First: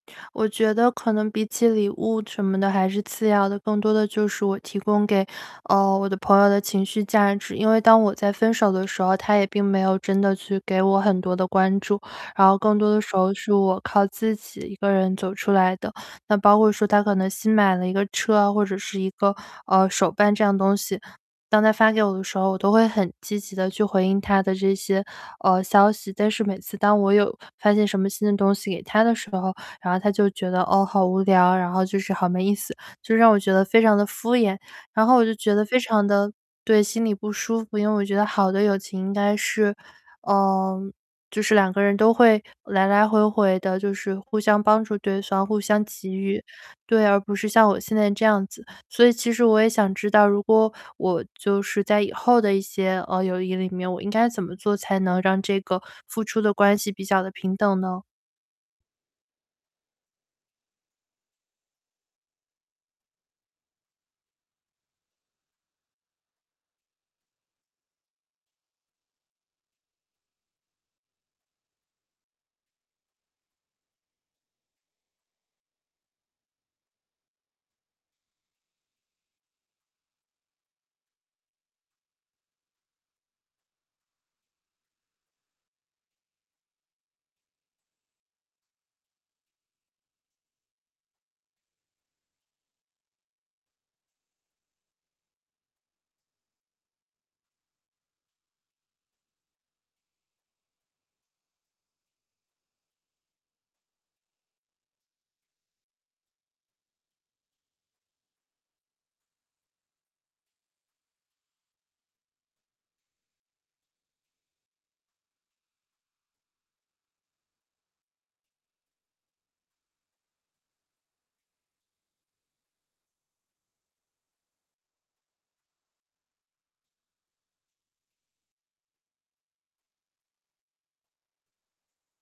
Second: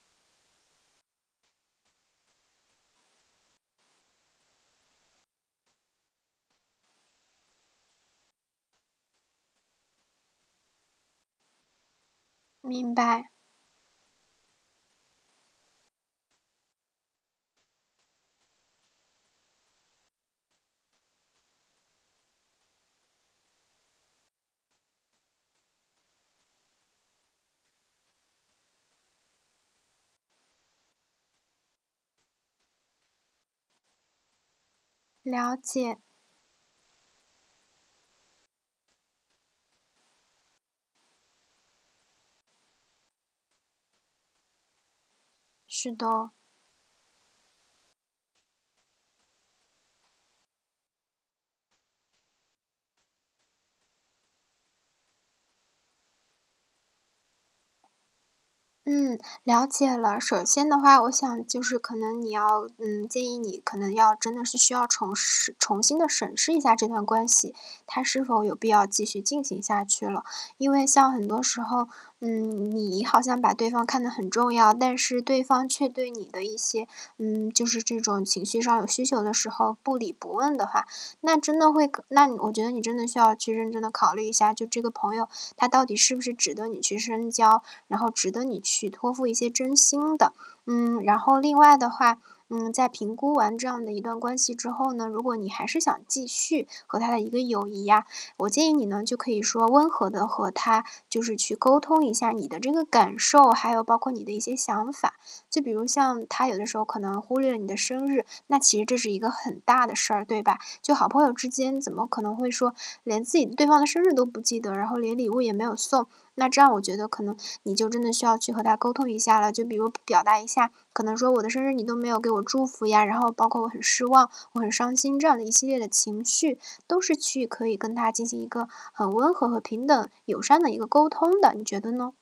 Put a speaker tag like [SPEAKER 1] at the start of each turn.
[SPEAKER 1] 我觉得可能比起礼物什么的还是次要的，更多的就是我提供给，呃，我的朋友的情绪价值。因为当我在分手的时候，她也并没有真的去给我很多的关注，然后更多
[SPEAKER 2] 明
[SPEAKER 1] 的时
[SPEAKER 2] 白。
[SPEAKER 1] 候是我靠自己一个人走出来的。那包括说她可能新买了一个车，或者是一个，呃，手办这样的东西，当她发给我的时候，我都会很积极地去回应她的这些，呃，消息。但是每次当我有发现什么新的东西给她的时候，然后她就觉得”哦，好无聊“然后就是“好没意思”。就让我觉得非常地敷衍，然后我就觉
[SPEAKER 2] 了
[SPEAKER 1] 得非
[SPEAKER 2] 解。
[SPEAKER 1] 常地对，心里不舒服，因为我觉得好的友情应该是嗯，就是2个人都会来来回回地，就是互相帮助对方、互相
[SPEAKER 2] 是
[SPEAKER 1] 给
[SPEAKER 2] 的。
[SPEAKER 1] 予。对，而不是像我现在这样子。所以其实我也想知道，如果我就是在以后的一些，呃，友谊里面，我应该怎么做才能让这个付出的关系比较地平等呢？
[SPEAKER 2] 嗯，了解了。首先的话，我想就是可能你要嗯，建议你可能要真的是需要重视重新地审视一下这段关系，它是否有必要继续进行下去了。因为像很多时候，嗯，你好像把对方看得很重要，但是对方却对你的一些嗯，就是这种情绪上有需求的时候不理不问的话，那真的会可那我觉得你真的需要去认真地考虑一下，就这个朋友他到底是不是值得你去深交，然后值得你去托付一些真心的。嗯，然后另外的话，嗯，在评估完这样的一段关系之后呢，如果你还是想继续和他的一个友谊呀，我建议你呢就可以说温和地和他就是去沟通一下你的这个感受，还有包括你的一些想法。就比如像他有的时候可能忽略你的生日，那其实这是一个很大的事儿，对吧？就好朋友之间怎么可能会说连自己对方的生日都不记得，然后连礼物也没有送。那这样我觉得可能你就真的需要去和他沟通一下了，就比如表达一下可能说：“我的生日你都没有给我祝福”呀，然后包括“我很失望，我很伤心”。这样的一系列的情绪都是去可以跟他进行一个很温和和平等、友善的一个沟通的，你觉得呢？